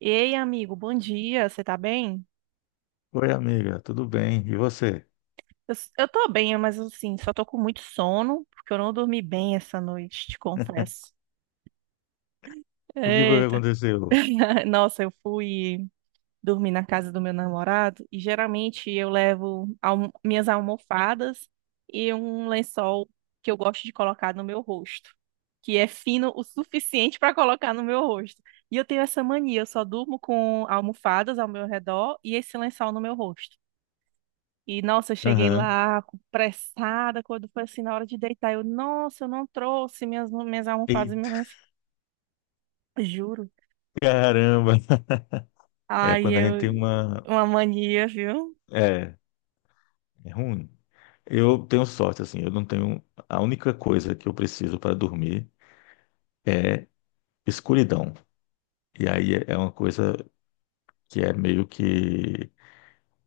Ei, amigo, bom dia, você tá bem? Oi, amiga, tudo bem? E você? Eu tô bem, mas assim, só tô com muito sono, porque eu não dormi bem essa noite, te confesso. O que foi que Eita. aconteceu? Nossa, eu fui dormir na casa do meu namorado e geralmente eu minhas almofadas e um lençol que eu gosto de colocar no meu rosto, que é fino o suficiente para colocar no meu rosto. E eu tenho essa mania, eu só durmo com almofadas ao meu redor e esse lençol no meu rosto. E, nossa, eu Aham. Pressada, quando foi assim, na hora de deitar, eu, nossa, eu não trouxe minhas almofadas e Eita, minhas... Juro. caramba! É, Ai, quando a gente eu... tem uma. Uma mania, viu? É, é ruim. Eu tenho sorte, assim, eu não tenho. A única coisa que eu preciso para dormir, escuridão. E aí é uma coisa que é meio que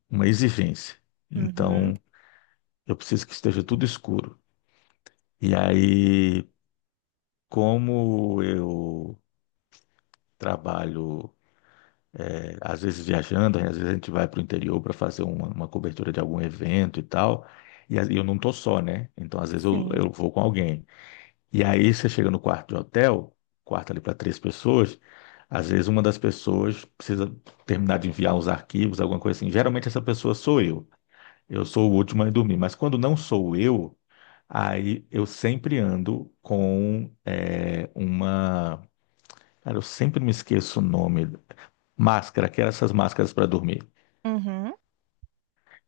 uma exigência. Uhum, Então, eu preciso que esteja tudo escuro. E aí, como eu trabalho. Às vezes viajando, às vezes a gente vai para o interior para fazer uma cobertura de algum evento e tal. E eu não tô só, né? Então, às vezes sim. eu vou com alguém. E aí você chega no quarto de hotel, quarto ali para três pessoas, às vezes uma das pessoas precisa terminar de enviar uns arquivos, alguma coisa assim. Geralmente essa pessoa sou eu. Eu sou o último a dormir. Mas quando não sou eu, aí eu sempre ando com uma. Cara, eu sempre me esqueço o nome. Máscara, que eram essas máscaras para dormir. Uhum,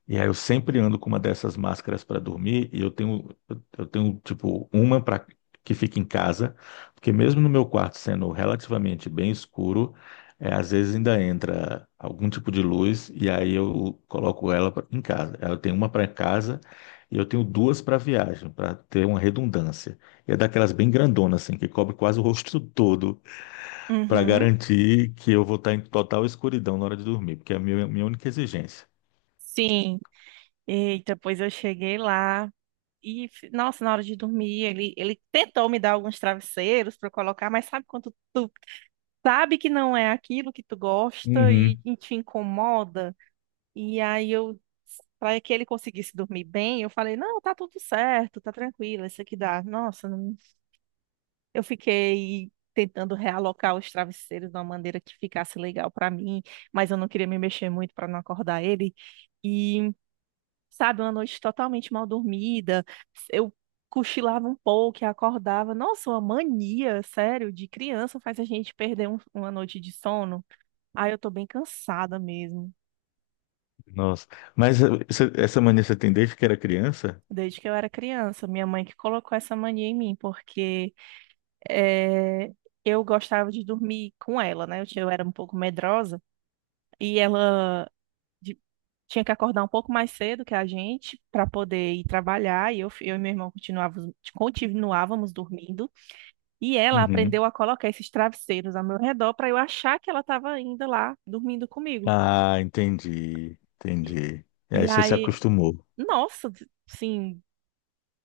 E aí eu sempre ando com uma dessas máscaras para dormir e eu tenho tipo uma para que fica em casa, porque mesmo no meu quarto sendo relativamente bem escuro, é, às vezes ainda entra algum tipo de luz e aí eu coloco em casa. Eu tenho uma para casa e eu tenho duas para viagem, para ter uma redundância. E é daquelas bem grandonas assim, que cobre quase o rosto todo, para uhum. garantir que eu vou estar em total escuridão na hora de dormir, porque é minha única exigência. Sim. Eita, pois eu cheguei lá. Nossa, na hora de dormir, ele tentou me dar alguns travesseiros para colocar, mas sabe quando tu sabe que não é aquilo que tu gosta e, Uhum. e te incomoda? E aí eu, para que ele conseguisse dormir bem, eu falei: não, tá tudo certo, tá tranquilo, isso aqui dá. Nossa, não- Eu fiquei. Tentando realocar os travesseiros de uma maneira que ficasse legal para mim, mas eu não queria me mexer muito para não acordar ele, sabe, uma noite totalmente mal dormida. Eu cochilava um pouco e acordava. Nossa, uma mania, sério, de criança faz a gente uma noite de sono. Aí eu tô bem cansada mesmo. Nossa. Mas você- essa mania você tem desde que era criança? Desde que eu era criança, minha mãe que colocou essa mania em mim, porque eh, eu gostava de dormir com ela, né? Eu era um pouco medrosa e de- tinha que acordar um pouco mais cedo que a gente para poder ir trabalhar. Eu e meu irmão continuávamos dormindo. E ela Uhum. aprendeu a colocar esses travesseiros ao meu redor para eu achar que ela estava ainda lá dormindo comigo. Ah, entendi. E, Entendi. E e aí você se aí, acostumou. Nossa, assim,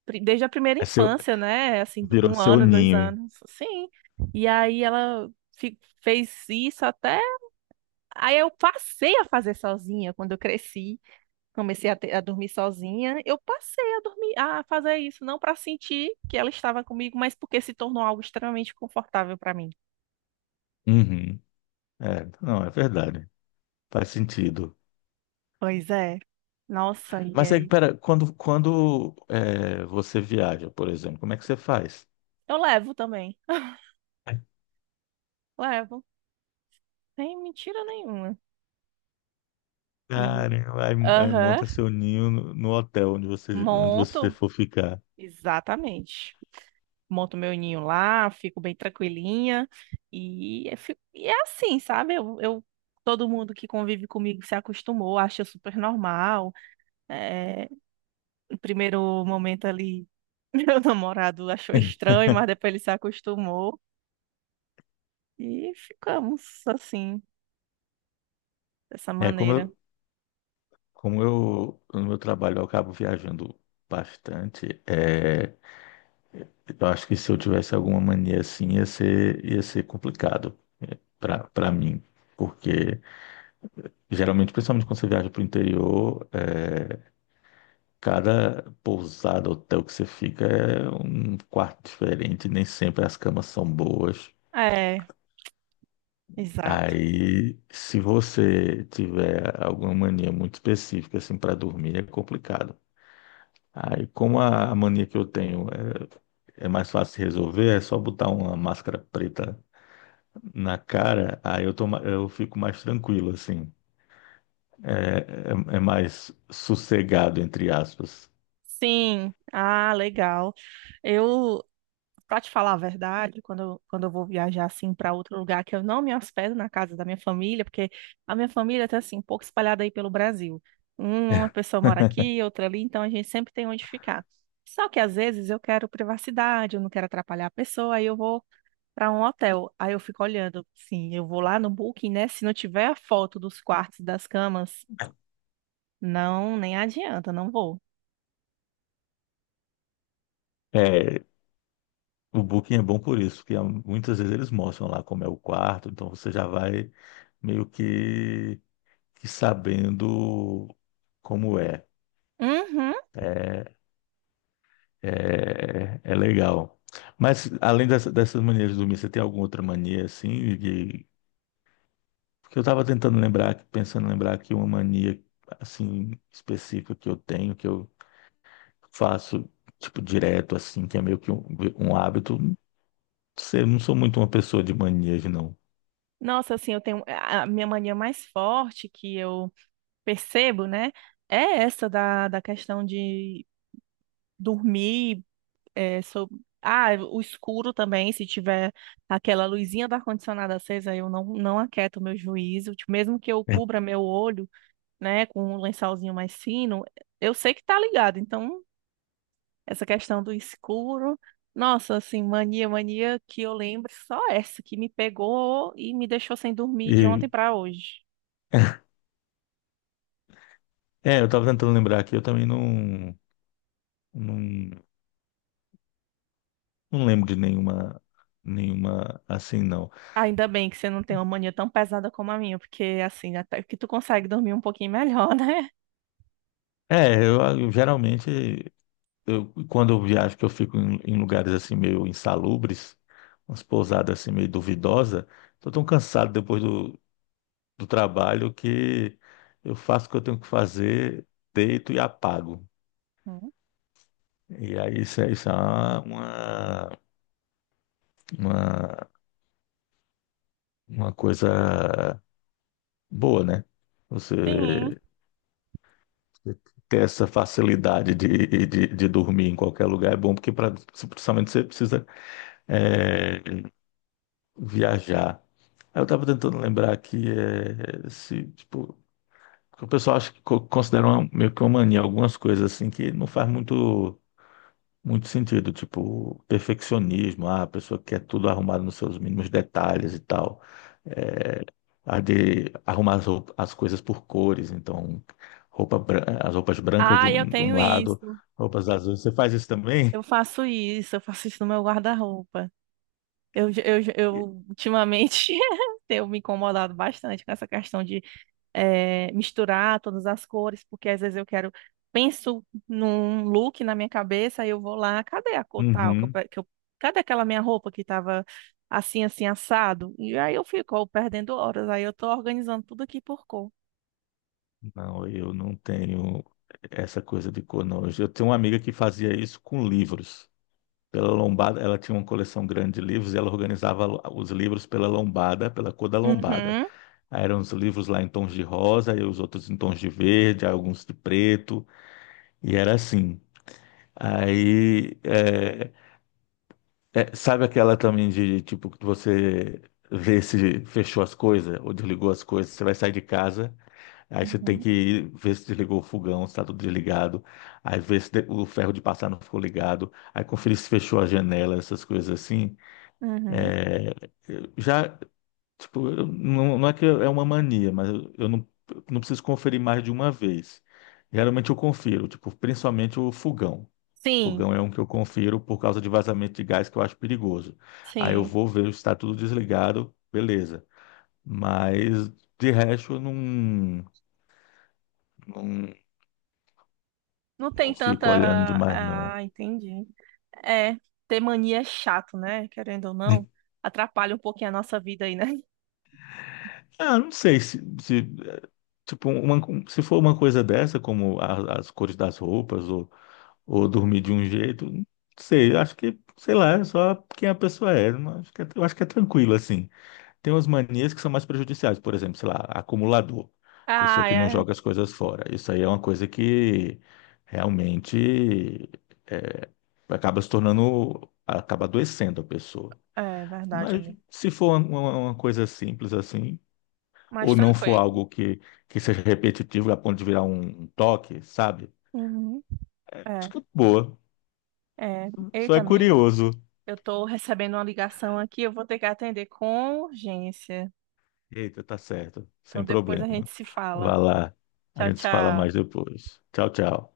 desde a primeira É seu, infância, né? Assim, virou um seu ano, dois ninho. anos, sim. E aí ela fez isso até. Aí eu passei a fazer sozinha quando eu cresci. A dormir sozinha. Eu passei a dormir, a fazer isso, não para sentir que ela estava comigo, mas porque se tornou algo extremamente confortável para mim. Uhum. É, não, é verdade. Faz sentido. Pois é. Nossa, e Mas aí, aí? pera, quando você viaja, por exemplo, como é que você faz? Eu levo também. Levo. Sem mentira nenhuma. E Caramba, aí, aí aham, monta seu ninho no hotel onde onde você monto. for ficar. Exatamente. Monto meu ninho lá, fico bem tranquilinha. E é assim, sabe? Todo mundo que convive comigo se acostumou, acha super normal. É, no primeiro momento ali, meu namorado achou estranho, mas depois ele se acostumou. E ficamos assim, dessa É, maneira. Como eu, no meu trabalho, eu acabo viajando bastante. É, eu acho que se eu tivesse alguma mania assim, ia ser complicado para mim. Porque geralmente, principalmente quando você viaja para o interior, é, cada pousada, hotel que você fica é um quarto diferente, nem sempre as camas são boas. É, exato. Aí, se você tiver alguma mania muito específica assim para dormir, é complicado. Aí, como a mania que eu tenho é, é mais fácil de resolver, é só botar uma máscara preta na cara, aí eu tô, ma- eu fico mais tranquilo, assim. É, é, é mais sossegado, entre aspas. Sim, ah, legal. Eu, pra te falar a verdade, quando quando eu vou viajar assim para outro lugar que eu não me hospedo na casa da minha família, porque a minha família tá assim, um pouco espalhada aí pelo Brasil. Uma pessoa mora aqui, outra ali, então a gente sempre tem onde ficar. Só que às vezes eu quero privacidade, eu não quero atrapalhar a pessoa, aí eu vou para um hotel. Aí eu fico olhando, sim, eu vou lá no Booking, né? Se não tiver a foto dos quartos, das camas, não, nem adianta, não vou. É, o Booking é bom por isso, porque ah, muitas vezes eles mostram lá como é o quarto, então você já vai meio que sabendo como é. Uhum. É, é, é legal. Mas além dessa, dessas manias de dormir, você tem alguma outra mania assim. Porque eu estava tentando lembrar, pensando em lembrar aqui uma mania, assim, específica que eu tenho, que eu faço, tipo, direto, assim, que é meio que um hábito. Não sei, eu não sou muito uma pessoa de manias, não. Nossa, assim, eu tenho a minha mania mais forte que eu percebo, né? É essa da questão de dormir, é, sob- ah, o escuro também, se tiver aquela luzinha do ar-condicionado acesa, eu não aquieto o meu juízo, tipo, mesmo que eu cubra meu olho, né, com um lençolzinho mais fino, eu sei que tá ligado, então essa questão do escuro, nossa, assim, mania que eu lembro, só essa que me pegou e me deixou sem dormir de E, ontem pra hoje. é, eu estava tentando lembrar aqui, eu também não, não lembro de nenhuma, nenhuma assim, não. Ainda bem que você não tem uma mania tão pesada como a minha, porque assim, até que tu consegue dormir um pouquinho melhor, né? É, eu geralmente, eu, quando eu viajo, que eu fico em, em lugares assim meio insalubres, umas pousadas assim meio duvidosas, tô tão cansado depois do, do trabalho que eu faço o que eu tenho que fazer, deito e apago. Hum, E aí isso é uma, uma, uma coisa boa, né? sim. Você ter essa facilidade de dormir em qualquer lugar é bom, porque pra, principalmente você precisa é, viajar. Aí eu estava tentando lembrar aqui é, se, tipo, o pessoal acha que co- considera uma- meio que uma mania, algumas coisas assim que não faz muito. Muito sentido, tipo, perfeccionismo, ah, a pessoa quer tudo arrumado nos seus mínimos detalhes e tal. É, a de arrumar as, roup- as coisas por cores, então, roupa, bran- as roupas brancas Ah, eu de um tenho lado, isso. roupas azuis. Você faz isso também? Eu faço isso, eu faço isso no meu guarda-roupa. Eu ultimamente tenho me incomodado bastante com essa questão de misturar todas as cores, porque às vezes eu quero, penso num look na minha cabeça, aí eu vou lá, cadê a cor tal? Que eu, Uhum. pe- que eu- Cadê aquela minha roupa que estava assim, assim, assado? E aí eu fico "Oh, perdendo horas, aí eu tô organizando tudo aqui por cor. Não, eu não tenho essa coisa de cor, não. Eu tenho uma amiga que fazia isso com livros. Pela lombada, ela tinha uma coleção grande de livros e ela organizava os livros pela lombada, pela cor da lombada. Uhum, Aí eram os livros lá em tons de rosa, e os outros em tons de verde, aí alguns de preto, e era assim. Aí, é, é, sabe aquela também de, tipo, que você vê se fechou as coisas ou desligou as coisas, você vai sair de casa, aí você tem uhum, que ir ver se desligou o fogão, se tá tudo desligado, aí ver se de- o ferro de passar não ficou ligado, aí conferir se fechou a janela, essas coisas assim. uhum. Eu já tipo, eu- não, não é que é uma mania, mas eu não preciso conferir mais de uma vez. Geralmente eu confiro, tipo, principalmente o fogão. Sim, Fogão é um que eu confiro por causa de vazamento de gás que eu acho perigoso. Aí eu sim. vou ver se está tudo desligado, beleza. Mas de resto eu não, não, Não tem não tanta. fico olhando demais, não. Ah, entendi. É, ter mania é chato, né? Querendo ou não, atrapalha um pouquinho a nossa vida aí, né? Ah, não sei se, se, eh, tipo, uma, se for uma coisa dessa, como a- as cores das roupas, ou dormir de um jeito. Não sei, acho que, sei lá, é só quem a pessoa é. Não, acho que é, eu acho que é tranquilo, assim. Tem umas manias que são mais prejudiciais, por exemplo, sei lá, acumulador, pessoa Ah, que não é, joga as coisas fora. Isso aí é uma coisa que realmente é, acaba se tornando, acaba adoecendo a pessoa. é verdade, Mas amigo. se for uma coisa simples assim, Mais ou não for tranquilo. algo que seja repetitivo a ponto de virar um, um toque, sabe? Uhum. Acho É, que é boa. é. Só Eita, é amigo, curioso. eu tô recebendo uma ligação aqui, eu vou ter que atender com urgência. Eita, tá certo. Então Sem depois problema. a gente se fala. Vá lá. A Tchau, gente se fala tchau. mais depois. Tchau, tchau.